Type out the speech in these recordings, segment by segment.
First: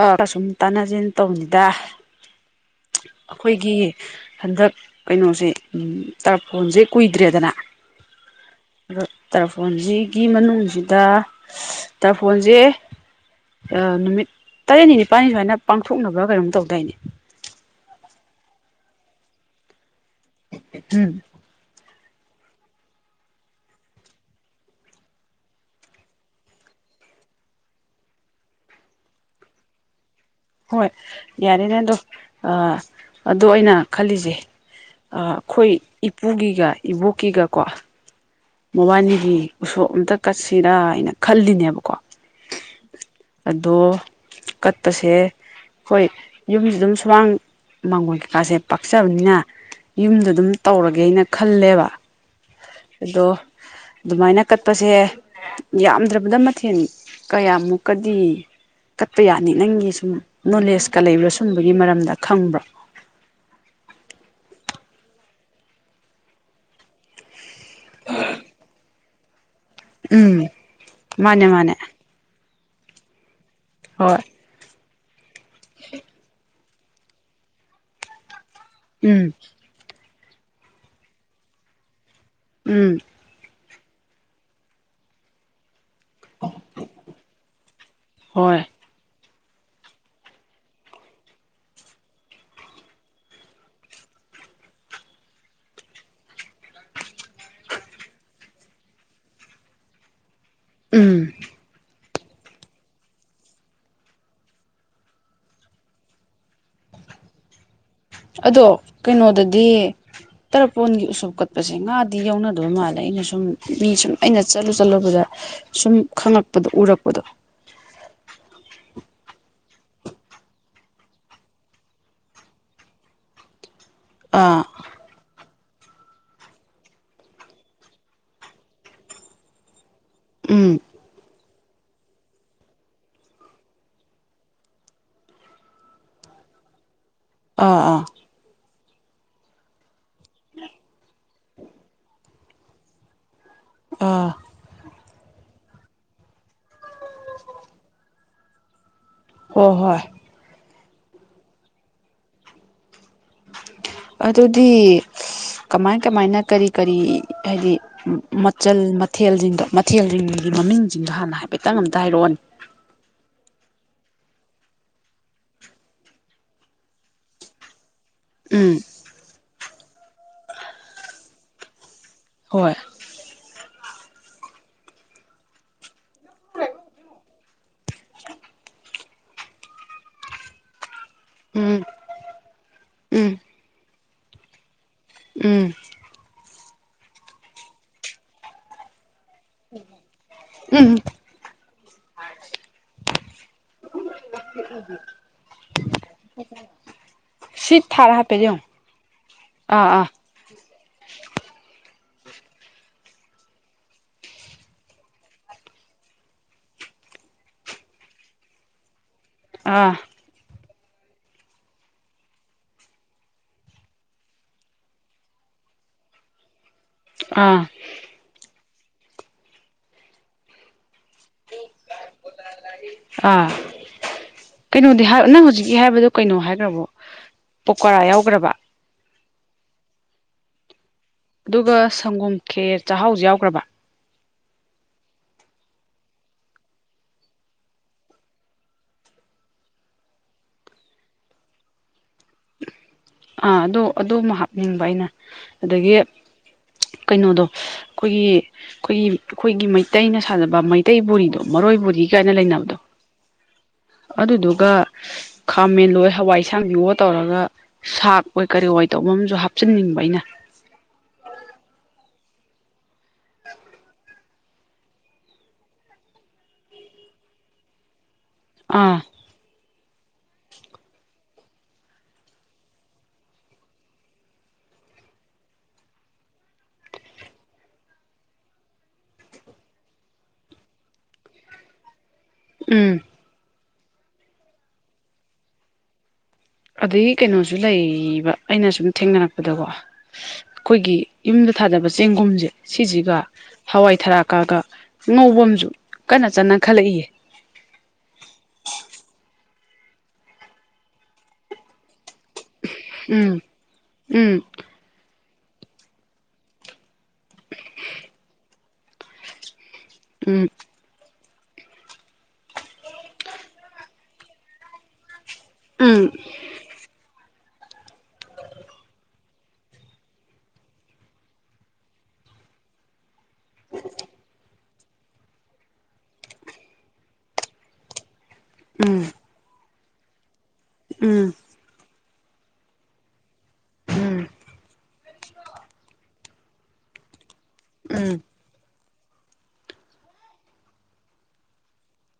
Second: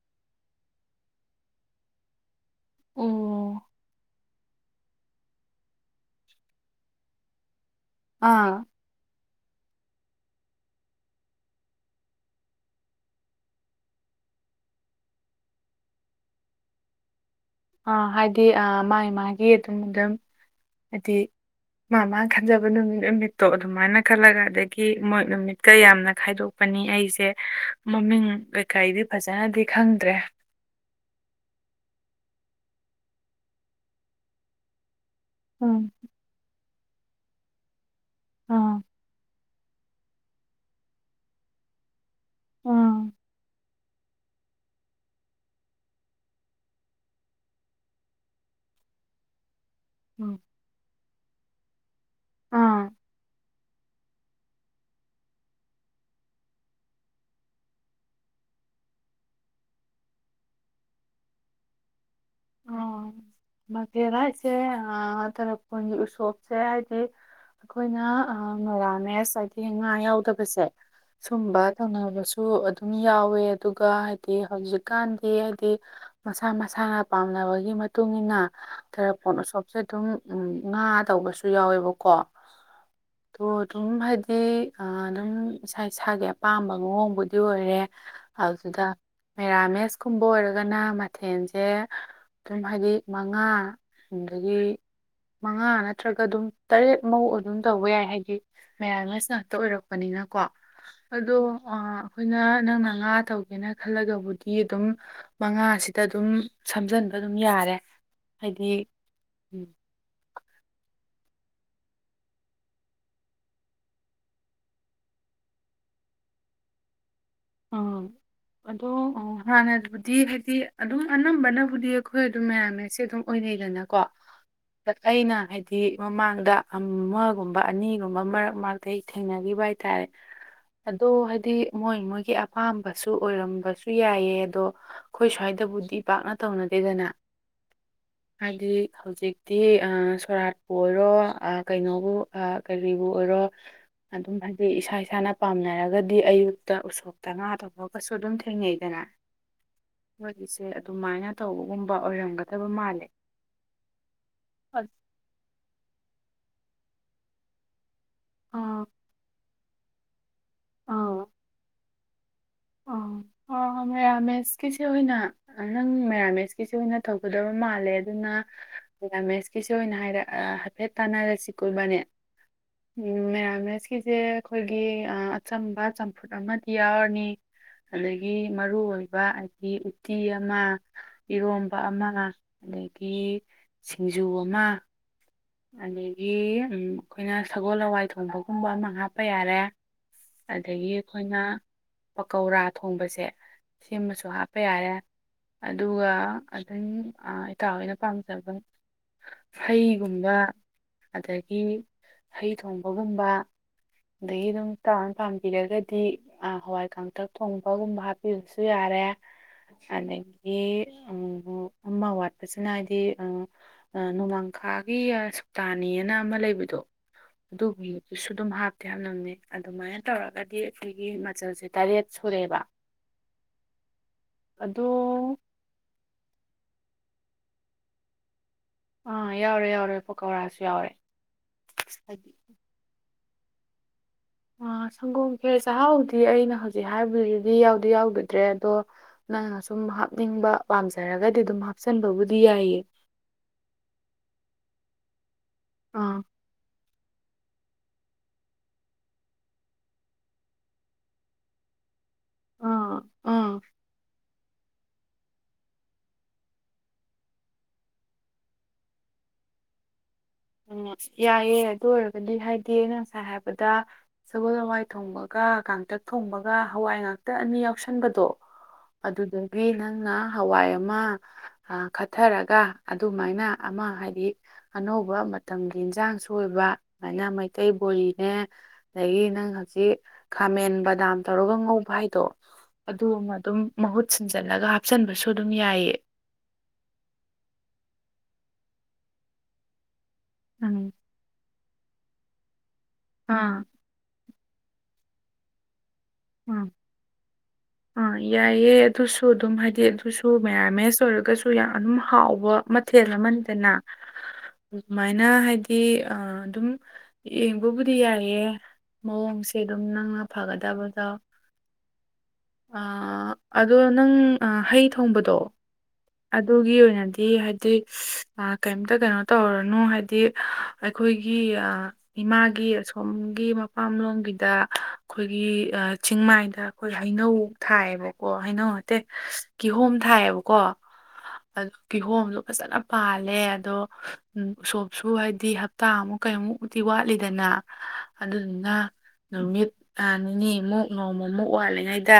ꯑ ꯑꯁꯨꯝ ꯇꯥꯟꯅꯖꯦ ꯇꯧꯕꯅꯤꯗ ꯑꯣ ꯑꯩꯈꯣꯏꯒꯤ ꯍꯟꯗꯛ ꯀꯩꯅꯣꯁꯦ ꯇ꯭ꯔꯄꯣꯟꯖꯦ ꯀꯨꯏꯗ꯭ꯔꯦꯗꯅ ꯑꯥ ꯑ ꯗꯣ ꯇꯔꯐꯣꯟꯁꯤꯒꯤ ꯃꯅꯨꯡꯖꯤꯗ ꯇꯔꯐꯣꯟꯖꯦ ꯅꯨꯃꯤꯠ ꯇ꯭ꯔꯦꯠꯅꯤ ꯅꯤꯄꯥꯜꯅꯤ ꯁꯨꯃꯥꯏꯅ ꯄꯥꯡꯊꯣꯛꯅꯕ ꯀꯩꯅꯣꯝ ꯇꯧꯗꯥꯏꯅꯤ ꯑꯥ ꯍꯥꯏꯗꯤ ꯑ ꯃꯥ ꯃꯥꯒꯤ ꯑꯗꯨꯝ ꯑꯗꯨꯝ ꯍꯥꯏꯗꯤ ꯎꯝ ꯃꯥ ꯃꯥꯅ ꯈꯟꯖꯕ ꯅꯨꯃꯤꯠ ꯅꯨꯃꯤꯠꯇꯣ ꯑꯗꯨꯃꯥꯏꯅ ꯈꯜꯂꯒ ꯑꯗꯒꯤ ꯃꯣꯏ ꯅꯨꯃꯤꯠꯀ ꯌꯥꯝꯅ ꯈꯥꯏꯗꯣꯛ ꯄꯅꯤ ꯑꯩꯖꯦ ꯃꯃꯤꯡ ꯀꯩꯀꯩꯗꯤ ꯐꯖꯅꯗꯤ ꯈꯪꯗ꯭ꯔꯦ ꯍꯣꯏ ꯌꯥꯔꯦꯅꯦ ꯑꯗꯣ ꯑꯗꯣ ꯑꯩꯅ ꯈꯜꯂꯤꯖꯦ ꯑꯩꯈꯣꯏ ꯎꯝ ꯏꯄꯨꯒꯤꯒ ꯏꯕꯣꯛꯀꯤꯒꯀꯣ ꯎ [unintelligible] [inaudible] ꯃꯕꯥꯟꯅꯤꯒꯤ ꯎꯁꯣꯞ ꯑꯝꯇ ꯀꯠꯁꯤꯔꯥ ꯍꯥꯏꯅ ꯈꯜꯂꯤꯅꯦꯕꯀꯣ ꯑ ꯑꯗꯣ ꯀꯠꯄꯁꯦ ꯑꯩꯈꯣꯏ ꯌꯨꯝꯁꯤ ꯑꯗꯨꯝ ꯁꯨꯃꯥꯡ ꯃꯥꯡꯒꯣꯟꯜ ꯀꯩꯀꯥꯁꯦ ꯄꯥꯛꯆꯕꯅꯤꯅ ꯌꯨꯝꯗ ꯎꯝ ꯑꯗꯨꯝ ꯇꯧꯔꯒꯦꯅ ꯈꯜꯂꯦꯕ ꯑꯥ [unintelligible] [inaudible] ꯑꯗꯣ ꯑꯗꯨꯃꯥꯏꯅ ꯀꯠꯄꯁꯦ ꯌꯥꯝꯗ꯭ꯔꯕꯗ ꯃꯊꯦꯜ ꯀꯌꯥꯃꯨꯛꯀꯗꯤ ꯀꯠꯄ ꯌꯥꯅꯤ ꯅꯪꯒꯤ ꯁꯨꯝ ꯅꯣꯂꯦꯖꯀ ꯂꯩꯕ꯭ꯔꯥ ꯁꯨꯝꯕꯒꯤ ꯃꯔꯝꯗ ꯈꯪꯕ꯭ꯔꯣ ꯑꯣ ꯃꯀꯦꯔ ꯍꯥꯏꯁꯦ ꯇꯔꯄꯣꯟꯒꯤ ꯎꯁꯣꯞꯁꯦ ꯍꯥꯏꯕꯗꯤ ꯑꯩꯈꯣꯏꯅ ꯃꯔꯥꯃꯦꯁ ꯍꯥꯏꯗꯤ ꯉꯥ ꯎꯝ ꯌꯥꯎꯗꯕꯁꯦ ꯃꯥꯅꯦ ꯁꯨꯝꯕ ꯃꯥꯅꯦ ꯇꯧꯅꯕꯁꯨ ꯁꯨ ꯑꯗꯨꯝ ꯌꯥꯎꯋꯦ ꯑꯗꯨꯒ ꯍꯣꯏ ꯍꯥꯏꯗꯤ ꯍꯧꯖꯤꯛꯀꯥꯟꯗꯤ ꯍꯥꯏꯗꯤ ꯃꯁꯥ ꯃꯁꯥꯅ ꯄꯥꯝꯅꯕꯒꯤ ꯃꯇꯨꯡ ꯃꯇꯨꯡꯏꯟꯅ ꯈꯔ ꯎꯝ ꯄꯣꯠꯅ ꯁ ꯁꯨ ꯑꯗꯨꯝ ꯉꯥ ꯇꯧꯕꯁꯨ ꯌꯥꯎꯋꯦꯕꯀꯣ ꯎꯝ ꯇꯣ ꯑꯗꯨꯝ ꯍꯥꯏꯗꯤ ꯑꯗꯨꯝ ꯏꯁꯥ ꯏꯁꯥꯒꯤ ꯑꯄꯥꯝꯕ ꯃꯑꯣꯡꯕꯨꯗꯤ ꯑꯣꯏꯔꯦ ꯍꯣꯏ ꯑꯗꯨꯗ ꯃꯦꯔꯥꯃꯦꯁꯀꯨꯝꯕ ꯑꯣꯏꯔꯒꯅ ꯃꯊꯦꯟꯁꯦ ꯁꯨꯝ ꯍꯥꯏꯗꯤ ꯃꯉꯥ ꯑꯗꯒꯤ ꯃꯉꯥ ꯅꯠꯇ꯭ꯔꯒ ꯑꯗꯨꯝ ꯇꯔꯦꯠ ꯃꯧ ꯑꯗꯨꯝ ꯇꯧꯕ ꯌꯥꯏ ꯍꯥꯏꯗꯤ ꯃꯌꯥꯝꯅꯁ ꯉꯥꯛꯇ ꯑꯣꯏꯔꯛꯄꯅꯤꯅꯀꯣ ꯎꯝ ꯑꯗꯣ ꯑ ꯑꯩꯈꯣꯏꯅ ꯅꯪꯅ ꯉꯥ ꯇꯧꯒꯦꯅ ꯈꯜꯂꯒꯕꯨꯗꯤ ꯑꯗꯨꯝ ꯃꯉꯥꯁꯤꯗ ꯑꯗꯨꯝ ꯁꯝꯖꯟꯕ ꯑꯗꯨꯝ ꯌꯥꯔꯦ ꯑꯗꯣ ꯍꯥꯏꯗꯤ ꯀꯩꯅꯣꯗꯗꯤ ꯇꯔꯄꯣꯟꯒꯤ ꯎꯁꯣꯞ ꯀꯠꯄꯁꯦ ꯉꯥꯗꯤ ꯌꯧꯅꯗꯕ ꯃꯥꯜꯂꯦ ꯑꯩꯅ ꯁꯨꯝ ꯃꯤ ꯁꯨꯝ ꯑꯩꯅ ꯆꯠꯂꯨ ꯆꯠꯂꯨꯕꯗ ꯁꯨꯝ ꯈꯪꯉꯛꯄꯗꯣ ꯎꯔꯛꯄꯗꯣ ꯑꯝ ꯑꯗꯣ ꯍꯥꯟꯅꯕꯨꯗꯤ ꯍꯥꯏꯗꯤ ꯑꯗꯨꯝ ꯑꯅꯝꯕꯅꯕꯨꯗꯤ ꯑꯩꯈꯣꯏ ꯑꯗꯨꯝ ꯃꯌꯥꯝꯃꯦꯁꯦ ꯑꯗꯨꯝ ꯑꯣꯏꯅꯩꯗꯅꯀꯣ ꯑꯥ ꯑꯩꯅ ꯍꯥꯏꯗꯤ ꯃꯃꯥꯡꯗ ꯑꯃꯒꯨꯝꯕ ꯑꯅꯤꯒꯨꯝꯕ ꯃꯔꯛ ꯃꯔꯛꯇ ꯑꯩ ꯊꯦꯡꯅꯈꯤꯕ ꯍꯥꯏꯇꯥꯔꯦ ꯎꯝ ꯑꯗꯣ ꯍꯥꯏꯗꯤ ꯃꯣꯏ ꯃꯣꯏꯒꯤ ꯑꯄꯥꯝꯕꯁꯨ ꯑꯣꯏꯔꯝꯕꯁꯨ ꯌꯥꯏꯑ ꯑꯗꯣ ꯑꯩꯈꯣꯏ ꯁ꯭ꯋꯥꯏꯗꯕꯨꯗꯤ ꯄꯥꯛꯅ ꯇꯧꯅꯗꯦꯗꯅ ꯑꯥ ꯑꯥ ꯍꯥꯏꯗꯤ ꯍꯧꯖꯤꯛꯇꯤ ꯁꯣꯔꯥꯠꯄꯨ ꯑꯣꯏꯔꯣ ꯀꯩꯅꯣꯕꯨ ꯀꯔꯤꯕꯨ ꯑꯣꯏꯔꯣ ꯑꯥ ꯑꯗꯨꯝ ꯍꯥꯏꯗꯤ ꯏꯁꯥ ꯏꯁꯥꯅ ꯄꯥꯝꯅꯔꯒꯗꯤ ꯑꯌꯨꯛꯇ ꯎꯁꯣꯛ ꯇ ꯉꯥꯗꯐꯥꯎꯒꯁꯨ ꯑꯗꯨꯝ ꯊꯦꯡꯅꯩꯗꯅ ꯍꯣꯏ ꯍꯣꯏ ꯋꯥꯔꯤꯁꯦ ꯑꯗꯨꯃꯥꯏꯅ ꯇꯧꯕꯒꯨꯝꯕ ꯑꯣꯏꯔꯝꯒꯗꯕ ꯃꯥꯜꯂꯦ ꯑꯗꯨꯗꯤ ꯀꯃꯥꯏ ꯀꯃꯥꯏꯅ ꯀꯔꯤ ꯀꯔꯤ ꯍꯥꯏꯗꯤ ꯎ ꯃꯆꯜ ꯑꯥ ꯃꯊꯦꯜꯁꯤꯡꯗꯣ ꯃꯊꯦꯜꯁꯤꯡꯒꯤ ꯃꯃꯤꯡꯁꯤꯡꯗꯣ ꯍꯥꯟꯅ ꯍꯥꯏꯐꯦꯠꯇꯪ ꯑꯝꯇ ꯍꯥꯏꯔꯛꯑꯣꯅꯦ ꯑ ꯑꯣ ꯃꯦꯔꯥꯃꯦꯁꯀꯤꯁꯤꯦ ꯑꯣꯏꯅ ꯅꯪ ꯃꯦꯔꯥꯃꯦꯁꯀꯤꯁꯤꯦ ꯑꯣꯏꯅ ꯇꯧꯒꯗꯕ ꯃꯥꯜꯂꯦ ꯑꯗꯨꯅ ꯎꯝ ꯄꯦꯔꯥꯃꯦꯁꯀꯤꯁꯨ ꯑꯣꯏꯅ ꯍꯥꯏꯔ ꯍꯥꯏꯐꯦꯠ ꯇꯥꯟꯅꯔꯁꯤ ꯀꯣꯏꯕꯅꯦ ꯍꯣꯏ ꯃꯦꯔꯥꯃꯦꯁꯀꯤꯁꯦ ꯑꯩꯈꯣꯏꯒꯤ ꯑꯆꯝꯕ ꯆꯝꯐꯨꯠ ꯑꯃꯗꯤ ꯌꯥꯎꯔꯅꯤ ꯑꯗꯒꯤ ꯃꯔꯨ ꯑꯣꯏꯕ ꯑꯩꯗꯤ ꯎꯇꯤ ꯑꯃ ꯏꯔꯣꯝꯕ ꯎꯝ ꯑꯃ ꯑꯗꯒꯤ ꯎꯝ ꯁꯤꯡꯖꯨ ꯑꯃ ꯎꯝ ꯑꯗꯒꯤ ꯑꯩꯈꯣꯏꯅ ꯁꯒꯣꯜ ꯍꯋꯥꯏ ꯊꯣꯟꯕꯒꯨꯝꯕ ꯑꯃ ꯍꯥꯞꯄ ꯌꯥꯔꯦ ꯑꯗꯒꯤ ꯎꯝ ꯑꯩꯈꯣꯏꯅ ꯄꯀꯧꯔꯥ ꯊꯣꯡꯕꯁꯦ ꯁꯤꯃꯁꯨ ꯍꯥꯞꯄ ꯌꯥꯔꯦ ꯑꯗꯨꯒ ꯑꯗꯨꯝ ꯏꯇꯥꯎ ꯁꯤ ꯍꯣꯏꯅ ꯊꯥꯔ ꯍꯥꯏꯐꯦꯠ ꯄꯥꯝꯖꯕ ꯌꯦꯡꯉꯣ ꯍꯩ ꯑꯥ ꯑꯥ ꯕ ꯑꯗꯒꯤ ꯍꯩ ꯊꯣꯡꯕꯒꯨꯝꯕ ꯑꯗꯒꯤ ꯑꯗꯨꯝ ꯇꯥꯎꯟ ꯄꯥꯝꯕꯤꯔꯒꯗꯤ ꯑ ꯍꯋꯥꯏ ꯀꯥꯡꯥꯡꯊꯛ ꯊꯣꯡꯕꯒꯨꯝꯕ ꯍꯥꯞꯄꯤꯕꯁꯨ ꯌꯥꯔꯦ ꯑꯥ ꯑꯗꯒꯤ ꯑꯃ ꯋꯥꯠꯄꯁꯤꯅ ꯍꯥꯏꯗꯤ ꯅꯣꯡꯃꯥꯡꯈꯥ ꯒꯤ ꯁꯨꯇꯥꯅꯤꯅ ꯑꯃ ꯂꯩꯕꯗꯣ ꯑꯥ ꯑꯗꯨꯒꯤ ꯁꯨ ꯑꯗꯨꯝ ꯍꯥꯞꯇꯦ ꯌꯥꯝ ꯅꯪꯅꯤ ꯑꯗꯨꯃꯥꯏꯅ ꯇꯧꯔꯒꯗꯤ ꯑꯩꯈꯣꯏꯒꯤ ꯃꯆꯜꯁꯦ ꯇꯔꯦꯠ ꯁꯨꯔꯦꯕ ꯑꯥ ꯑꯗꯣ ꯀꯩꯅꯣꯗꯤ ꯅꯪ ꯍꯧꯖꯤꯛꯀꯤ ꯍꯥꯏꯕꯗꯣ ꯀꯩꯅꯣ ꯍꯥꯏꯈ꯭ꯔꯕꯣ ꯄꯀꯧꯔꯥ ꯌꯥꯎꯈ꯭ꯔꯕ ꯑꯥ ꯌꯥꯎꯔꯦ ꯌꯥꯎꯔꯦ ꯄꯀꯧꯔꯥꯁꯨ ꯌꯥꯎꯔꯦ ꯑꯗꯨꯒ ꯍꯥꯏꯗꯤ ꯁꯪꯒꯣꯝ ꯈꯦꯔ ꯆꯥꯛꯍꯥꯎꯁꯨ ꯌꯥꯎꯈ꯭ꯔꯕ ꯑ ꯁꯪꯒꯣꯝ ꯈꯦꯔ ꯆꯥꯛꯍꯥꯎꯗꯤ ꯑꯩꯅ ꯍꯧꯖꯤꯛ ꯍꯥꯏꯕꯗꯨꯗꯤ ꯌꯥꯎꯗꯤ ꯌꯥꯎꯗ꯭ꯔꯦ ꯑꯗꯣ ꯅꯪꯅ ꯁꯨꯝ ꯍꯥꯞꯅꯤꯡꯕ ꯄꯥꯝꯖꯔꯒꯗꯤ ꯑꯗꯨꯝ ꯍꯥꯞꯆꯟꯕꯕꯨꯗꯤ ꯌꯥꯏꯌꯦ ꯑꯥ ꯑꯗꯨ ꯑꯗꯨ ꯑꯃ ꯍꯥꯞꯅꯤꯡꯕ ꯑꯩꯅ ꯑꯗꯒꯤ ꯑꯥ ꯀꯩꯅꯣꯗꯣ ꯑꯩꯈꯣꯏꯒꯤ ꯑꯩꯈꯣꯏꯒꯤ ꯑꯩꯈꯣꯏꯒꯤ ꯃꯩꯇꯩꯅ ꯁꯥꯖꯕ ꯃꯩꯇꯩ ꯕꯣꯔꯤꯗꯣ ꯃꯔꯣꯏ ꯕꯣꯔꯤ ꯀ ꯀꯥꯏꯅ ꯂꯩꯅꯕꯗꯣ ꯑꯥ ꯑꯥ ꯑꯗꯨꯗꯨꯒ ꯈꯥ ꯃꯦꯟꯂꯣꯏ ꯍꯋꯥꯏ ꯑꯥꯁꯥꯡꯕꯤꯑꯣ ꯌꯣꯠ ꯇꯧꯔꯒ ꯁꯥꯛ ꯑꯣꯏ ꯀꯔꯤ ꯑꯣꯏ ꯇꯧꯕꯝꯨ ꯍꯥꯞꯆꯤꯟꯅꯤꯡꯕ ꯑꯩꯅ ꯎꯝ ꯌꯥꯏꯑꯌꯦ ꯑꯗꯨ ꯑꯣꯏꯔꯒꯗꯤ ꯍꯥꯏꯗꯤ ꯑꯩꯅ ꯉꯁꯥꯏ ꯍꯥꯏꯕꯗ ꯁꯒꯣꯜ ꯍꯋꯥꯏ ꯊꯣꯡꯕꯒ ꯀꯥꯡꯥꯡꯇꯛ ꯊꯣꯡꯕꯒ ꯍꯋꯥꯏ ꯉꯥꯛꯇꯛ ꯑꯅꯤ ꯌꯥꯎꯁꯟꯕꯗꯣ ꯑꯥ ꯑꯗꯨꯗꯒꯤ ꯅꯪꯅ ꯍꯋꯥꯏ ꯑꯃ ꯑ ꯈꯠꯊꯔꯒ ꯑꯗꯨꯃꯥꯏꯅ ꯑꯃ ꯍꯥꯏꯗꯤ ꯑꯅꯧꯕ ꯃꯇꯝꯒꯤ ꯏꯟꯁꯥꯡꯁꯨ ꯑꯣꯏꯕ ꯑꯗꯨꯃꯥꯏꯅ ꯃꯩꯇꯩ ꯕꯣꯂꯤꯅꯦ ꯑꯗꯒꯤ ꯅꯪ ꯍꯧꯖꯤꯛ ꯈꯥꯃꯦꯟ ꯕꯗꯥꯝ ꯇꯧꯔꯒ ꯉꯧꯕ ꯍꯥꯏꯗꯣ ꯎꯝ ꯑꯗꯨ ꯑꯃ ꯑꯗꯨꯝ ꯃꯍꯨꯠ ꯁꯤꯟꯖꯜꯂꯒ ꯍꯥꯞꯆꯟꯕꯁꯨ ꯑꯗꯨꯝ ꯌꯥꯏꯑ ꯑꯗꯗꯒꯤ ꯀꯩꯅꯣꯁꯨ ꯂꯩꯕ ꯑꯩꯅ ꯁꯨꯝ ꯊꯦꯡꯅꯔꯛꯄꯗꯀꯣ ꯎꯝ ꯑꯩꯈꯣꯏꯒꯤ ꯌꯨꯝꯗ ꯊꯥꯗꯕ ꯆꯦꯡꯒꯨꯝꯁꯦ ꯁꯤꯁꯤꯒ ꯑꯥ ꯍꯋꯥꯏ ꯊꯔꯥꯛꯀꯒ ꯉꯧꯕꯝꯁꯨ ꯀꯟꯅ ꯆꯅ ꯎꯝ ꯈꯜꯂꯛꯏꯌꯦ ꯑꯥ ꯌꯥꯏꯌꯦꯦ ꯑꯗꯨꯁꯨ ꯑꯗꯨꯝ ꯍꯥꯏꯗꯤ ꯑꯗꯨꯁꯨ ꯃꯦꯔꯥꯃꯦꯁ ꯑꯣꯏꯔꯒꯁꯨ ꯌꯥꯝ ꯑꯗꯨꯝ ꯍꯥꯎꯕ ꯃꯊꯦꯜ ꯎꯝ ꯑꯃꯥꯟꯅꯤꯗꯅ ꯎꯝ ꯑꯗꯨꯃꯥꯏꯅ ꯍꯥꯏꯗꯤ ꯑꯗꯨꯝ ꯌꯦꯡꯕꯕꯨꯗꯤ ꯌꯥꯏꯌꯦ ꯃꯑꯣꯡꯁꯦ ꯁꯦ ꯑꯗꯨꯝ ꯅꯪꯅ ꯎꯝ ꯐꯒꯗꯕꯗꯣ ꯑꯗꯣ ꯑ ꯅꯪ ꯍꯩ ꯊꯣꯡꯕꯗꯣ ꯑꯝ ꯑꯗꯨꯒꯤ ꯑꯣꯏꯅꯗꯤ ꯍꯥꯏꯗꯤ ꯀꯩꯝꯇ ꯀꯩꯅꯣ ꯇꯧꯍꯔꯅꯨ ꯍꯥꯏꯗꯤ ꯑꯩꯈꯣꯏꯒꯤ ꯏꯃꯥꯒꯤ ꯑꯁꯣꯝꯒꯤ ꯃꯄꯥꯝꯂꯣꯝꯒꯤꯗ ꯑꯩꯈꯣꯏꯒꯤ ꯆꯤꯡꯃꯥꯏꯗ ꯑꯩꯈꯣꯏ ꯍꯩꯅꯧ ꯊꯥꯏꯌꯦꯕꯀꯣ ꯍꯩꯅꯧ ꯅꯠꯇꯦ ꯎꯝ ꯀꯤꯍꯣꯝ ꯊꯥꯏꯌꯦꯕꯀꯣ ꯎꯝ ꯑꯗꯣ ꯀꯤꯍꯣꯝꯗꯣ ꯐꯖꯅ ꯄꯥꯜꯂꯦ ꯑꯗꯣ ꯎꯝ ꯎ ꯎꯁꯣꯞꯁꯨ ꯍꯥꯏꯗꯤ ꯇꯥꯃꯨꯛ ꯀꯩꯃꯨꯛꯃꯨꯛꯇꯤ ꯋꯥꯠꯂꯤꯗꯅ ꯎꯝ ꯑꯗꯨꯗꯨꯅ ꯅꯨꯃꯤꯠ ꯅꯤꯅꯤꯃꯨꯛ ꯅꯣꯡꯃꯃꯨꯛ ꯋꯥꯠꯂꯤꯉꯩꯗ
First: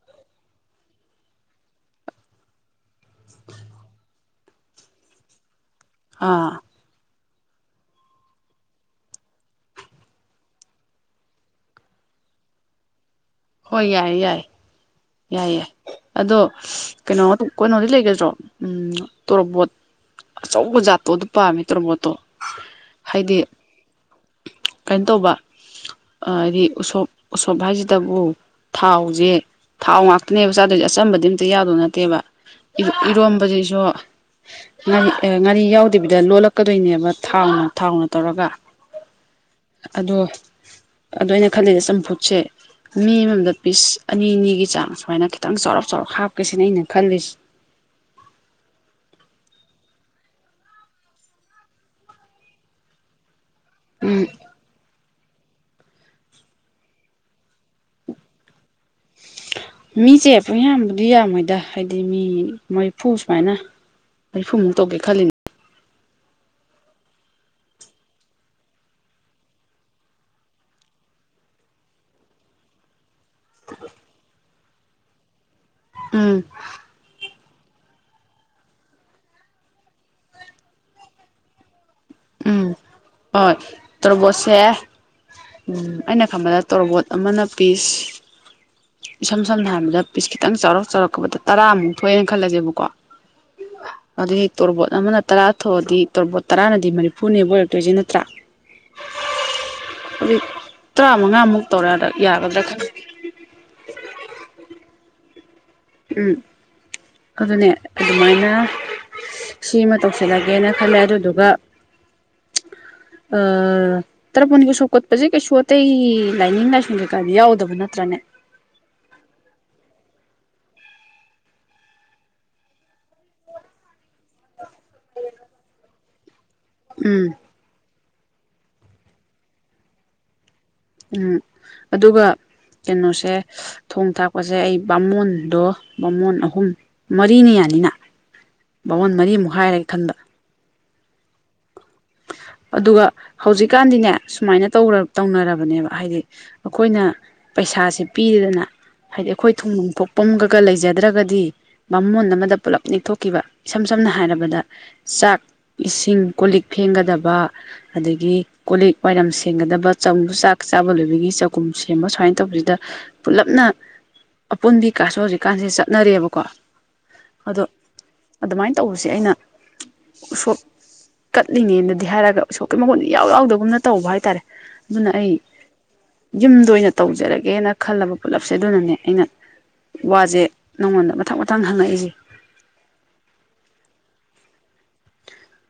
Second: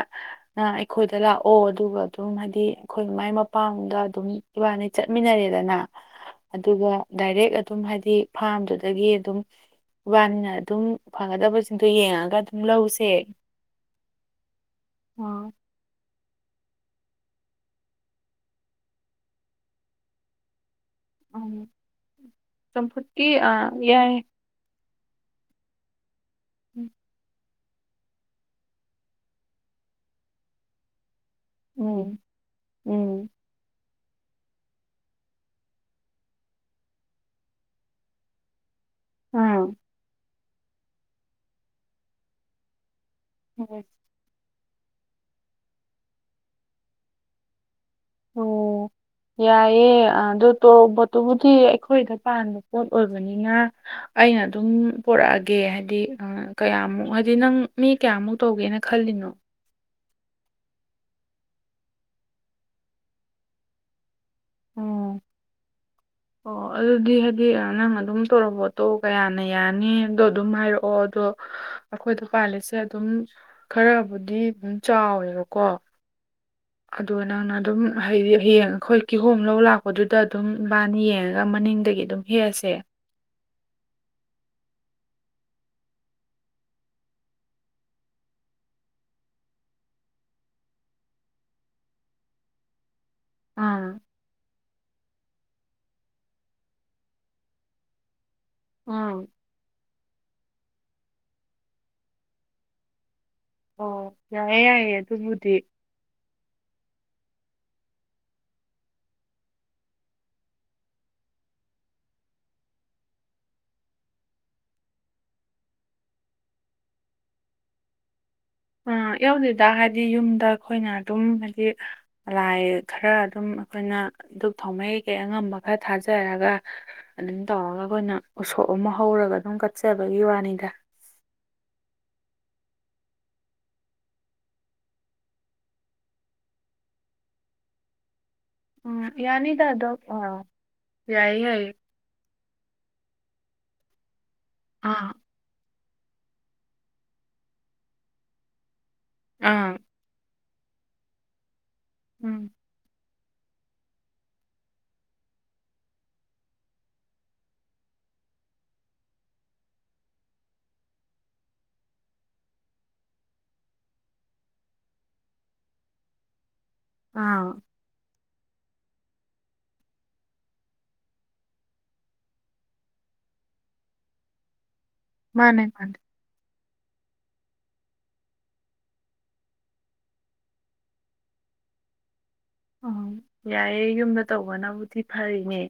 ꯅ ꯑꯩꯈꯣꯏꯗ ꯂꯥꯛꯑꯣ ꯑꯗꯨꯒ ꯑꯗꯨꯝ ꯍꯥꯏꯗꯤ ꯑꯩꯈꯣꯏ ꯃꯥꯏ ꯃꯄꯥꯝꯗ ꯑꯗꯨꯝ ꯏꯕꯥꯅꯤ ꯆꯠꯃꯤꯟꯅꯔꯦꯗꯅ ꯑꯥ [unintelligible] [inaudible] ꯑꯗꯨꯒ ꯗꯥꯏꯔꯦꯛ ꯑꯗꯨꯝ ꯍꯥꯏꯗꯤ ꯐꯥꯔꯝꯗꯨꯗꯒꯤ ꯑꯗꯨꯝ ꯋꯥꯅꯤꯅ ꯑꯗꯨꯝ ꯐꯪꯒꯗꯕꯁꯤꯡꯗꯣ ꯌꯦꯡꯉꯒ ꯑꯗꯨꯝ ꯂꯧꯁꯦ ꯍꯣꯏ ꯌꯥꯏ ꯌꯥꯏ ꯑꯥ ꯌꯥꯏꯌꯦ ꯑꯗꯣ ꯀꯩꯅꯣ ꯀꯩꯅꯣꯗꯤ ꯂꯩꯒꯗ꯭ꯔꯣ ꯎꯝ ꯇꯣꯔꯣꯕꯣꯠ ꯑꯆꯧꯕ ꯖꯥꯠꯇꯣ ꯑꯗꯨ ꯄꯥꯝꯃꯦ ꯎꯝ ꯇ꯭ꯔ ꯕꯣꯠꯇꯣ ꯍꯥꯏꯗꯤ ꯆꯝꯐꯨꯠꯀꯤ ꯑꯥ ꯌꯥꯏ ꯀꯩꯅꯣ ꯇꯧꯕ ꯍꯥꯏꯗꯤ ꯎꯝ ꯎꯁꯣꯞꯁ ꯎꯁꯣꯞ ꯍꯥꯏꯁꯤꯇꯕꯨ ꯊꯥꯎꯖꯦ ꯊꯥꯎ ꯉꯥꯛꯇꯅꯦꯕ ꯆꯥꯗꯣꯏꯁꯦ ꯑꯆꯝꯕꯗꯤ ꯌꯥꯗꯣ ꯎꯝ ꯅꯠꯇꯦꯕ ꯎꯝ ꯏꯔꯣꯝꯕꯁꯤꯁꯨ ꯉꯥꯔꯤ ꯉꯥꯔꯤ ꯌꯥꯎꯗꯕꯤꯗ ꯂꯣꯜꯂꯛꯀꯗꯣꯏꯅꯦꯕ ꯊꯥꯎꯅ ꯊꯥꯎꯅ ꯇꯧꯔꯒ ꯑꯥ ꯑꯗꯣ ꯑꯗꯣ ꯑꯩꯅ ꯈꯜꯂꯁꯦ ꯆꯝꯐꯨꯠꯁꯦ ꯃꯤ ꯑꯃꯝꯗ ꯄꯤꯁ ꯑꯅꯤ ꯑꯅꯤꯒꯤ ꯆꯥꯡ ꯁꯨꯃꯥꯏꯅ ꯈꯤꯇꯪ ꯆꯥꯎꯔꯞ ꯆꯥꯎꯔꯞ ꯍꯥꯞꯀꯦꯁꯤꯅ ꯑꯩꯅ ꯈꯜꯂꯤꯁꯦ ꯑꯣ ꯌꯥꯏꯌꯦ ꯑꯗꯨꯜ ꯇꯣ ꯄꯣꯠꯇꯨꯕꯨꯗꯤ ꯑꯩꯈꯣꯏꯗ ꯄꯥꯟꯕ ꯄꯣꯠ ꯑꯣꯏꯕꯅꯤꯅ ꯑꯩꯅ ꯑꯗꯨꯝ ꯄꯣꯔꯛꯑꯒꯦ ꯍꯥꯏꯗꯤ ꯀꯌꯥꯃꯨꯛ ꯍꯥꯏꯗꯤ ꯅꯪ ꯃꯤ ꯀꯌꯥꯃꯨꯛ ꯇꯧꯒꯦꯅ ꯈꯜꯂꯤꯅꯣ ꯃꯤꯁꯦꯄꯌꯥꯝꯕꯨꯗꯤ ꯌꯥꯝꯃꯣꯏꯗ ꯍꯥꯏꯗꯤ ꯃꯤ ꯃꯔꯤꯐꯨ ꯁꯨꯃꯥꯏꯅ ꯃꯔꯤꯐꯨ ꯃꯨꯛ ꯇꯧꯒꯦ ꯑꯣ ꯈꯜꯂꯤꯅꯦ [inaudible] ꯑꯣ ꯑꯗꯨꯗꯤ ꯍꯥꯏꯗꯤ ꯅꯪ ꯑꯗꯨꯝ ꯇꯧꯔ ꯄꯣꯠꯇꯣ ꯀꯌꯥꯅ ꯌꯥꯅꯤ ꯑꯗꯣ ꯑꯗꯨꯝ ꯍꯥꯏꯔꯛꯑꯣ ꯑꯗꯣ ꯑꯩꯈꯣꯏꯗ ꯄꯥꯜꯂꯤꯁꯦ ꯑꯗꯨꯝ ꯈꯔꯕꯨꯗꯤ ꯑꯗꯨꯝ ꯆꯥꯎꯋꯦꯕꯀꯣ ꯎꯝ ꯑꯗꯨꯒ ꯅꯪꯅ ꯑꯗꯨꯝ ꯍꯥꯏꯗꯤ ꯍꯌꯦꯡ ꯑꯩꯈꯣꯏ ꯀꯤꯍꯣꯝ ꯂꯧ ꯂꯥꯛꯄꯗꯨꯗ ꯑꯗꯨꯝ ꯏꯕꯥꯅ ꯌꯦꯡꯉꯒ ꯃꯅꯤꯡꯗꯒꯤ ꯑꯗꯨꯝ ꯌꯦꯜꯁꯦ ꯑ [unintelligible] [inaudible] ꯇꯣꯔꯕꯣꯠꯁꯦ ꯑꯩꯅ ꯈꯟꯕꯗ ꯇꯣꯔꯕꯣꯠ ꯑꯃꯅ ꯄꯤꯁ ꯏꯁꯝ ꯁꯝꯅ ꯍꯥꯏꯔꯕꯗ ꯄꯤꯁ ꯈꯤꯇꯪ ꯆꯥꯎꯔꯛ ꯆꯥꯎꯔꯛꯕꯗ ꯇꯔꯥꯃꯨꯛ ꯊꯣꯛꯑꯦꯅ ꯈꯜꯂꯁꯦꯕꯀꯣ ꯑꯥ ꯑꯗꯨ ꯍ ꯇꯣꯔꯕꯣꯠ ꯑꯃꯅ ꯇꯔꯥ ꯊꯣꯛꯑꯗꯤ ꯇꯣꯔꯕꯣꯠ ꯇꯔꯥꯅꯗꯤ ꯃꯔꯤꯐꯨꯅꯦꯕ ꯑꯣꯏꯔꯛꯇꯣꯏꯁꯤ ꯅꯠꯇ꯭ꯔꯥ ꯎꯝ ꯑꯝ ꯇꯔꯥꯃꯉꯥꯃꯨꯛ ꯇꯧꯔꯑꯗ ꯌꯥꯒꯗ꯭ꯔꯥ ꯈꯪꯗꯦ ꯑꯣ ꯌꯥꯏꯌꯦ ꯌꯥꯏꯌꯦ ꯑꯗꯨꯕꯨꯗꯤ ꯎꯝ ꯑꯗꯨꯅꯦ ꯑꯗꯨꯃꯥꯏꯅ ꯁꯤꯃ ꯇꯧꯁꯤꯜꯂꯒꯦꯅ ꯈꯜꯂꯦ ꯑꯗꯨꯗꯨꯒ [unintelligible] [inaudible] ꯑ ꯇꯔꯄꯣꯟꯒꯤ ꯎꯁꯣꯞ ꯀꯠꯄꯁꯦ ꯀꯩꯁꯨ ꯑꯇꯩ ꯂꯥꯏꯅꯤꯡ ꯂꯥꯏꯁꯣꯟ ꯀꯩꯀꯥꯗꯤ ꯌꯥꯎꯗꯕ ꯅꯠꯇ꯭ꯔꯅꯦ ꯑ ꯌꯧꯗꯦꯗ ꯍꯥꯏꯗꯤ ꯌꯨꯝꯗ ꯑꯩꯈꯣꯏꯅ ꯑꯗꯨꯝ ꯍꯥꯏꯗꯤ ꯂꯥꯏ ꯈꯔ ꯑꯗꯨꯝ ꯑꯩꯈꯣꯏꯅ ꯗꯨꯛ ꯊꯥꯎꯃꯩ ꯀꯩ ꯑꯉꯝꯕ ꯈꯔ ꯊꯥꯖꯔꯒ ꯎꯝ ꯑꯗꯨꯝ ꯇꯧꯔꯒ ꯑꯩꯈꯣꯏꯅ ꯎꯁꯣꯞ ꯑꯃ ꯍꯧꯔꯒ ꯑꯗꯨꯝ ꯀꯠꯆꯕꯒꯤ ꯋꯥꯅꯤꯗ ꯎꯝ ꯑꯗꯨꯒ ꯀꯩꯅꯣꯁꯦ ꯊꯣꯡ ꯊꯥꯛꯄꯁꯦ ꯑꯩ ꯕꯥꯃꯣꯟꯗꯣ ꯕꯥꯃꯣꯟ ꯑꯍꯨꯝ ꯃꯔꯤꯅ ꯌꯥꯅꯤꯅ ꯎꯝ ꯕꯥꯃꯣꯟ ꯃꯔꯤꯃꯨꯛ ꯌꯥꯅꯤ ꯍꯥꯏꯔꯒꯦ ꯗꯗꯣ ꯈꯟꯕ ꯑ ꯌꯥꯏ ꯌꯥꯏ ꯑꯗꯨꯒ ꯍꯧꯖꯤꯛꯀꯥꯟꯗꯤꯅꯦ ꯁꯨꯃꯥꯏꯅꯧ ꯑꯥ ꯇꯧꯅꯔꯕꯅꯦꯕ ꯍꯥꯏꯗꯤ ꯑꯩꯈꯣꯏꯅ ꯄꯩꯁꯥꯁꯦ ꯄꯤꯗꯅ ꯍꯥꯏꯗꯤ ꯑꯩꯈꯣꯏ ꯊꯣꯡ ꯑꯥ ꯅꯅꯨꯡꯊꯣꯛ [inaudible] ꯄꯨꯝꯒꯒ ꯂꯩꯖꯗ꯭ꯔꯒꯗꯤ ꯃꯃꯣꯟ ꯎꯝ ꯑꯃꯗ ꯄꯨꯂꯞ ꯅꯤꯊꯣꯛ ꯀꯈꯤꯕ ꯏꯁꯝ ꯁꯝꯅ ꯍꯥꯏꯔꯕꯗ ꯆꯥꯛ ꯏꯁꯤꯡ ꯀꯣ ꯂꯤꯛ ꯐꯦꯡꯒꯗꯕ ꯑꯗꯒꯤ ꯀꯣꯂꯤꯛ ꯋꯥꯏꯔꯝ ꯁꯦꯝꯒꯗꯕ ꯆꯨ ꯆꯥꯛ ꯆꯥꯕ ꯂꯣꯏꯕꯒꯤ ꯆꯥꯛꯈꯨꯝ ꯁꯦꯝꯕ ꯁꯨꯃꯥꯏꯅ ꯇꯧꯕꯁꯤꯗ ꯄꯨꯂꯞꯅ ꯑꯄꯨꯟꯕꯤ ꯀꯥꯁꯨ ꯍꯧꯖꯤꯛꯀꯥꯟꯁꯦ ꯆꯠꯅꯔꯦꯕꯀꯣ ꯑꯥ ꯑꯗꯣ ꯑꯗꯨꯃꯥꯏꯅ ꯇꯧꯕꯁꯦ ꯑꯩꯅ ꯎꯁꯣꯞ ꯀꯠꯂꯤꯉꯦꯅꯗꯤ ꯍꯥꯏꯔꯒ ꯎꯁꯣꯞꯀꯤ ꯃꯒꯨꯟ ꯏꯎ ꯌꯥꯎꯗꯒꯨꯝꯅ ꯇꯧꯕ ꯍꯥꯏꯇꯥꯔꯦ ꯑꯗꯨꯅ ꯑꯩ ꯃꯥꯅꯦ ꯃꯥꯅꯦ ꯌꯨꯝꯗ ꯑꯣꯏꯅ ꯇꯧꯖꯔꯒꯦꯅ ꯈꯜꯂꯕ ꯄꯨꯜꯂꯞꯁꯦ ꯑꯗꯨꯅꯅꯦ ꯑꯩꯅ ꯋꯥꯁꯦ ꯅꯪꯉꯣꯟꯗ ꯃꯊꯪ ꯃꯊꯪ ꯍꯪꯉꯛꯏꯁꯦ ꯑ ꯌꯥꯏꯌꯦ ꯌꯨꯝꯗ ꯇꯧꯕꯅꯕꯨꯗꯤ ꯐꯔꯤꯅꯦ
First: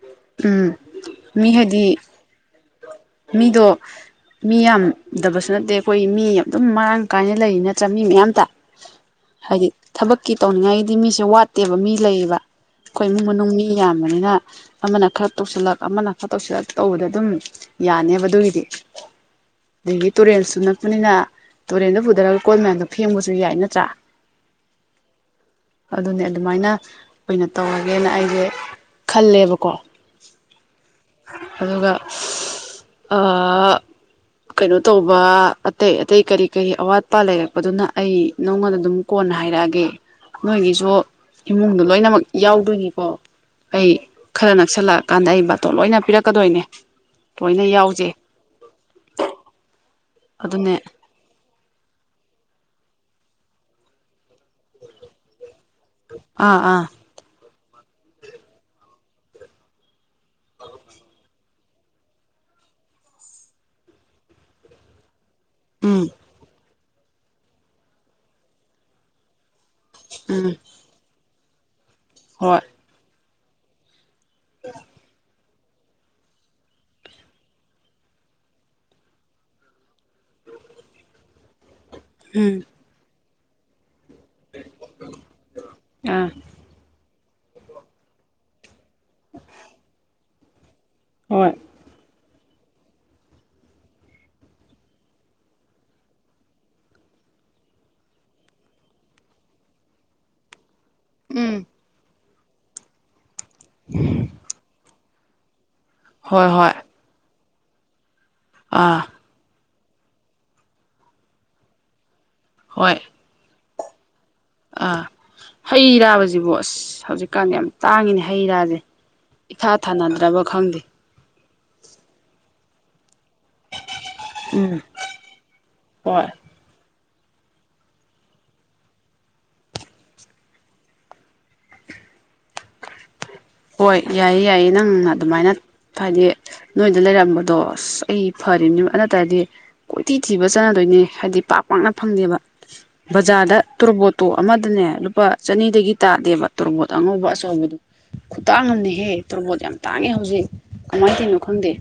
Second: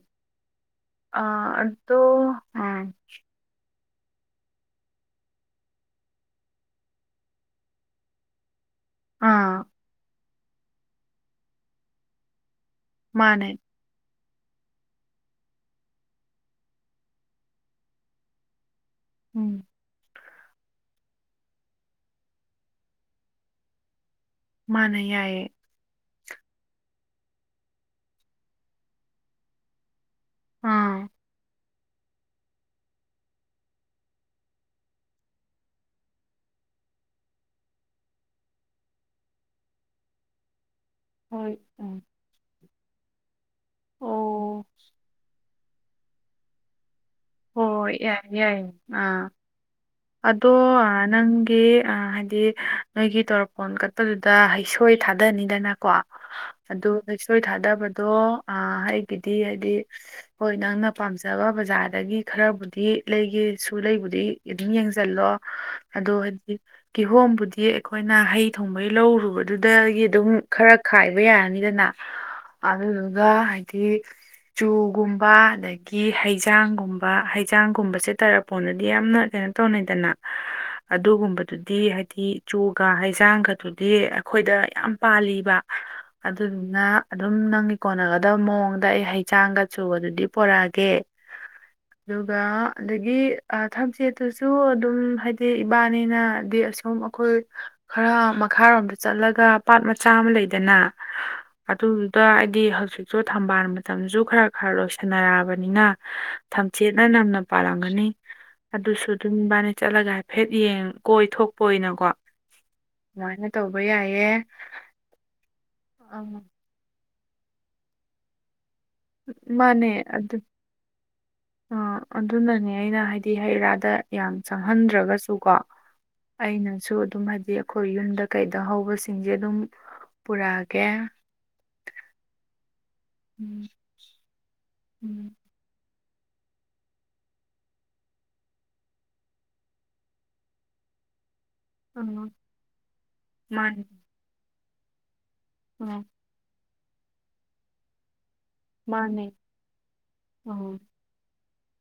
ꯎꯝ ꯑ ꯃꯤ ꯍꯥꯏꯗꯤ ꯑꯗꯣ ꯑ ꯃꯤꯗꯣ ꯃꯤ ꯌꯥꯝꯗꯕꯁꯨ ꯅꯠꯇꯦ ꯑꯩꯈꯣꯏ ꯃꯤ ꯑꯗꯨꯝ ꯃꯔꯥꯡ ꯀꯥꯏꯅ ꯂꯩꯔꯤ ꯅꯠꯇ꯭ꯔꯥ ꯃꯤ ꯃꯌꯥꯝꯇ ꯑꯥ ꯍꯥꯏꯗꯤ ꯊꯕꯛꯀꯤ ꯇꯧꯅꯤꯡꯉꯥꯏꯒꯤꯗꯤ ꯃꯤꯁꯦ ꯋꯥꯠꯇꯦꯕ ꯃꯤ ꯂꯩꯌꯦꯕ ꯑꯩꯈꯣꯏ ꯏꯃꯨꯡ ꯃꯅꯨꯡ ꯃꯥꯅꯦ ꯃꯤ ꯌꯥꯝꯕꯅꯤꯅ ꯑꯃꯅ ꯈꯔ ꯇꯧꯁꯤꯜꯂꯛ ꯑꯃꯅ ꯈꯔ ꯇꯧꯁꯤꯜꯂꯛ ꯇꯧꯕꯗ ꯑꯗꯨꯝ ꯌꯥꯅꯦꯕ ꯑꯗꯨꯒꯤꯗꯤ ꯎꯝ ꯑꯗꯒꯤ ꯇꯨꯔꯦꯜꯁꯨ ꯅꯛꯄꯅꯤꯅ ꯇꯨꯔꯦꯜꯗ ꯄꯨꯗꯔꯒ ꯀꯣꯜ ꯃꯌꯥꯝꯗꯣ ꯐꯦꯡꯕꯁꯨ ꯌꯥꯏ ꯅꯠꯇ꯭ꯔꯥ ꯃꯥꯅ ꯌꯥꯏꯌꯦ ꯑꯗꯨꯅꯦ ꯑꯗꯨꯃꯥꯏꯅ ꯑꯣꯏꯅ ꯇꯧꯔꯒꯦꯅ ꯑꯩꯁꯦ ꯈꯜꯂꯦꯕꯀꯣ ꯑꯥ ꯑꯗꯨꯒ ꯑ ꯀꯩꯅꯣ ꯇꯧꯕ ꯑꯇꯩ ꯑꯇꯩ ꯀꯔꯤ ꯀꯔꯤ ꯑꯋꯥꯠ ꯑꯄꯥ ꯂꯩꯔꯛꯄꯗꯨꯅ ꯑꯩ ꯅꯪꯉꯣꯟꯗ ꯑꯗꯨꯝ ꯀꯣꯟꯅ ꯍꯥꯏꯔꯛꯑꯒꯦ ꯅꯣꯏꯒꯤꯁꯨ ꯍꯣꯏ ꯏꯃꯨꯡꯗꯣ ꯎꯝ ꯂꯣꯏꯅꯃꯛ ꯌꯥꯎꯗꯣꯏꯅꯤꯀꯣ ꯑꯩ ꯈꯔ ꯑꯣ ꯅꯛꯁꯜꯂꯛꯑ ꯀꯥꯟꯗ ꯑꯩ ꯕꯥꯠ ꯇꯣꯟ ꯂꯣꯏꯅ ꯄꯤꯔꯛꯀꯗꯣꯏꯅꯦ ꯂꯣꯏꯅ ꯍꯣꯏ ꯌꯥꯎꯖꯦ ꯌꯥꯏ ꯌꯥꯏ ꯑ ꯑꯗꯣ ꯑꯗꯨꯅꯦ ꯑ ꯅꯪꯗꯤ ꯍꯥꯏꯗꯤ ꯅꯣꯏꯒꯤ ꯇꯣꯔꯄꯣꯟ ꯀꯠꯄꯗꯨꯗ ꯍꯩꯁꯣꯏ ꯊꯥꯗꯅꯤꯗꯅ ꯀꯣ ꯑꯥ ꯑꯥ ꯑꯗꯨ ꯍꯩꯁꯣꯏ ꯊꯥꯗꯕꯗꯣ ꯑ ꯑꯩꯒꯤꯗꯤ ꯍꯥꯏꯗꯤ ꯍꯣꯏ ꯅꯪꯅ ꯄꯥꯝꯖꯕ ꯕꯖꯥꯔꯗꯒꯤ ꯈꯔꯕꯨꯗꯤ ꯂꯩꯒꯦꯁꯨ ꯂꯩꯕꯨꯗꯤ ꯏꯠ ꯑꯗꯨꯝ ꯌꯦꯡꯁꯤꯜꯂꯣ ꯎꯝ ꯑꯗꯣ ꯍꯥꯏꯗꯤ ꯀꯤꯍꯣꯝꯕꯨꯗꯤ ꯑꯩꯈꯣꯏꯅ ꯍꯩ ꯊꯣꯡꯕꯩ ꯂꯧꯔꯨꯕ ꯑꯗꯨꯗꯒꯤ ꯑꯗꯨꯝ ꯎꯝ ꯈꯔ ꯈꯥꯏꯕ ꯌꯥꯔꯅꯤꯗꯅ ꯍꯣꯏ ꯑꯗꯨꯗꯨꯒ ꯍꯥꯏꯗꯤ ꯆꯨꯒꯨꯝꯕ ꯑꯗꯒꯤ ꯀꯤ ꯍꯩꯖꯥꯡꯒꯨꯝꯕ ꯍꯩꯖꯥꯡꯒꯨꯝꯕꯁꯦ ꯇꯔꯄꯣꯟꯗꯗꯤ ꯌꯥꯝꯅ ꯀꯩ ꯀꯩꯅꯣ ꯇꯧꯅꯩꯗꯅ ꯑꯗꯨꯒꯨꯝꯕꯗꯨꯗꯤ ꯍꯥꯏꯗꯤ ꯎꯝ ꯆꯨ ꯀ ꯍꯩꯖꯥꯡꯒꯗꯨꯗꯤ ꯑꯩꯈꯣꯏꯗ ꯌꯥꯝ ꯄꯥꯜꯂꯤꯕ ꯑꯥ ꯑꯗꯨꯗꯨꯅ ꯑꯗꯨꯝ ꯅꯪꯒꯤ ꯀꯣꯟꯅꯒꯗꯕ ꯃꯑꯣꯡꯗ ꯑꯩ ꯍꯩꯖꯥꯡꯒ ꯆꯨꯒꯗꯨꯗꯤ ꯄꯣꯔꯛꯑꯒꯦ ꯍꯣꯏ ꯑꯗꯨꯒ ꯑꯗꯒꯤ ꯑ ꯊꯝꯆꯦꯠ ꯑꯗꯨꯁꯨ ꯑꯗꯨꯝ ꯍꯥꯏꯗꯤ ꯏꯕꯥꯏꯅꯤꯅꯗꯤ ꯑꯁꯨꯝ ꯑꯩꯈꯣꯏ ꯈꯔ ꯃꯈꯥꯔꯣꯝꯗ ꯆꯠꯂꯒ ꯄꯥꯠ ꯃꯆꯥ ꯑꯃ ꯂꯩꯗꯅ ꯎꯝ ꯑꯗꯨꯗꯨꯗ ꯍꯥꯏꯗꯤ ꯍꯧꯖꯤꯛꯁꯨ ꯊꯝꯕꯥꯜ ꯃꯇꯝꯖꯨ ꯈꯔ ꯈꯔ ꯂꯣꯏꯁꯤꯜ ꯅꯔꯛꯑꯕꯅꯤꯅ ꯍꯣꯏ ꯍꯣꯏ ꯊꯝꯆꯦꯠꯅ ꯅꯝꯅ ꯄꯥꯜꯂꯝꯒꯅꯤ ꯑꯥ ꯑꯗꯨꯁꯨ ꯑꯗꯨꯝ ꯏꯕꯥꯅꯤ ꯆꯠꯂꯒ ꯍꯥꯏꯐꯦꯠ ꯌꯦꯡ ꯀꯣꯏ ꯊꯣꯛꯄ ꯑꯣꯏꯅꯀꯣ ꯍꯣꯏ ꯑꯗꯨꯃꯥꯏꯅ ꯇꯧꯕ ꯌꯥꯏꯌꯦ ꯑ ꯍꯩ ꯔꯥ ꯑ ꯕꯁꯤꯕꯨ ꯑꯁ ꯍꯧꯖꯤꯛꯀꯥꯟꯗꯤ ꯌꯥꯝ ꯇꯥꯡꯉꯤꯅꯦ ꯍꯩ ꯔꯥꯁꯦ ꯏꯊꯥ ꯃꯥꯅꯦ ꯑꯗꯨ ꯊꯥꯅꯗꯔꯕ ꯈꯪꯗꯦ ꯑ ꯑꯗꯨꯅꯅꯦ ꯑꯩꯅ ꯍꯥꯏꯗꯤ ꯍꯩ ꯔꯥꯗ ꯌꯥꯝ ꯎꯝ ꯆꯪꯍꯟꯗ꯭ꯔꯒꯁꯨ ꯀꯣ ꯍꯣꯏ ꯑꯩꯅ ꯁꯨ ꯑꯗꯨꯝ ꯍꯥꯏꯗꯤ ꯑꯩꯈꯣꯏ ꯌꯨꯝꯗ ꯀꯩꯗ ꯍꯧꯕꯁꯤꯡꯖꯦ ꯑꯗꯨꯝ ꯄꯨꯔꯛꯑꯒꯦ ꯎꯝ ꯍꯣꯏ ꯌꯥꯏꯌꯦ ꯌꯥꯏꯌꯦ ꯅꯪꯅ ꯎꯝ ꯑꯗꯨꯃꯥꯏꯅ ꯍꯥꯏꯗꯤ ꯅꯣꯏꯗ ꯂꯩꯔꯝꯕꯗꯣ ꯑꯁ ꯑꯩ ꯐꯔꯤꯅꯤ ꯅꯠꯇꯔꯗꯤ ꯀꯣꯏꯇꯤ ꯊꯤꯕ ꯆꯠꯅꯗꯣꯏꯅꯤ ꯍꯥꯏꯗꯤ ꯄꯥꯛ ꯄꯥꯛꯅ ꯎꯝ ꯐꯪꯗꯦꯕ ꯕꯖꯥꯔꯗ ꯃꯥꯅꯤ ꯇꯣꯔꯣꯕꯣꯠꯇꯣ ꯑꯃꯗꯅꯦ ꯂꯨꯄꯥ ꯆꯅꯤꯗꯒꯤ ꯎꯝ ꯇꯥꯗꯦꯕ ꯇꯣꯔꯣꯕꯣꯠ ꯑꯉꯧꯕ ꯑꯆꯧꯕꯗꯣ ꯈꯨꯇꯥꯡ ꯑꯃꯅꯤꯍꯦ ꯃꯥꯅꯦ ꯇꯣꯔꯕꯣꯠ ꯌꯥꯝ ꯇꯥꯡꯉꯦ ꯍꯧꯖꯤꯛ ꯎꯝ ꯀꯃꯥꯏꯅ ꯇꯧꯔꯤꯅꯣ ꯈꯪꯗꯦ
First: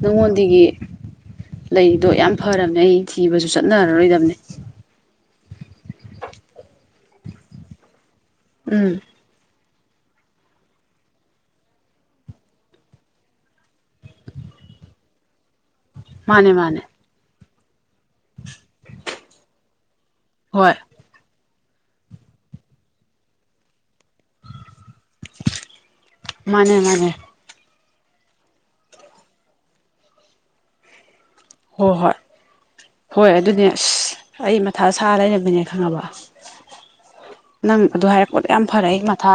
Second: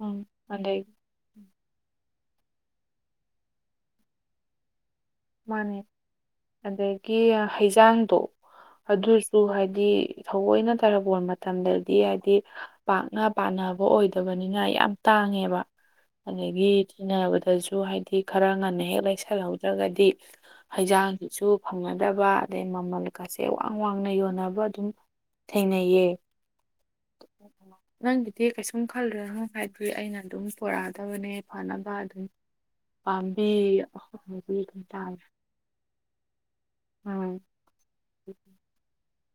ꯎꯝ ꯅꯉꯣꯟꯗꯒꯤ ꯑꯗꯒꯤ ꯂꯩꯗꯣ ꯌꯥꯝ ꯐꯔꯕꯅꯦ ꯑꯩ ꯊꯤꯕꯁꯨ ꯆꯠꯅꯔꯔꯣꯏꯗꯕꯅꯦ ꯃꯥꯅꯦ ꯑꯗꯒꯤ ꯍꯩꯖꯥꯡꯗꯣ ꯎꯝ ꯑꯗꯨꯁꯨ ꯍꯥꯏꯗꯤ ꯊꯑꯣꯏꯅ ꯇꯥꯔꯄꯣꯟ ꯃꯇꯝꯗꯗꯤ ꯍꯥꯏꯗꯤ ꯄꯥꯛꯅ ꯄꯥꯅꯕ ꯑꯣꯏꯗꯕꯅꯤꯅ ꯌꯥꯝ ꯇꯥꯡꯉꯦꯕ ꯃꯥꯅꯦ ꯑꯗꯒꯤ ꯃꯥꯅꯦ ꯊꯤꯅꯕꯗꯁꯨ ꯍꯥꯏꯗꯤ ꯈꯔ ꯉꯟꯅ ꯍꯦꯛ ꯂꯩꯁꯜꯍꯧꯗ꯭ꯔꯒꯗꯤ ꯍꯣꯏ ꯍꯩꯖꯥꯡꯁꯤꯁꯨ ꯐꯪꯅꯗꯕ ꯑꯗꯩ ꯃꯃꯜꯀꯥꯁꯦ ꯋꯥꯡ ꯋꯥꯡꯅ ꯌꯣꯟꯅꯕ ꯑꯗꯨꯝ ꯊꯦꯡꯅꯩꯌꯦ ꯃꯥꯅꯦ ꯃꯥꯅꯦ ꯅꯪꯒꯤꯗꯤ ꯀꯩꯁꯨꯝ ꯈꯜꯂꯨꯔꯅꯨ ꯍꯥꯏꯕꯗꯤ ꯑꯩꯅ ꯑꯗꯨꯝ ꯄꯨꯔꯛꯑꯗꯕꯅꯦ ꯐꯅꯕ ꯍꯣꯏ ꯍꯣꯏ ꯑꯗꯨꯝ ꯍꯣꯏ ꯄꯥꯝꯕꯤ ꯑꯗꯨꯅꯦ ꯑꯁ ꯑꯩ ꯑ ꯃꯊꯥ ꯁꯥ ꯂꯩꯔꯝꯃꯤꯅꯦ ꯈꯪꯉꯕ ꯎꯝ ꯅꯪ ꯑꯗꯨ ꯍꯥꯏꯔꯛꯄꯗ ꯌꯥꯝ ꯐꯔꯦ ꯑꯩ ꯃꯊꯥ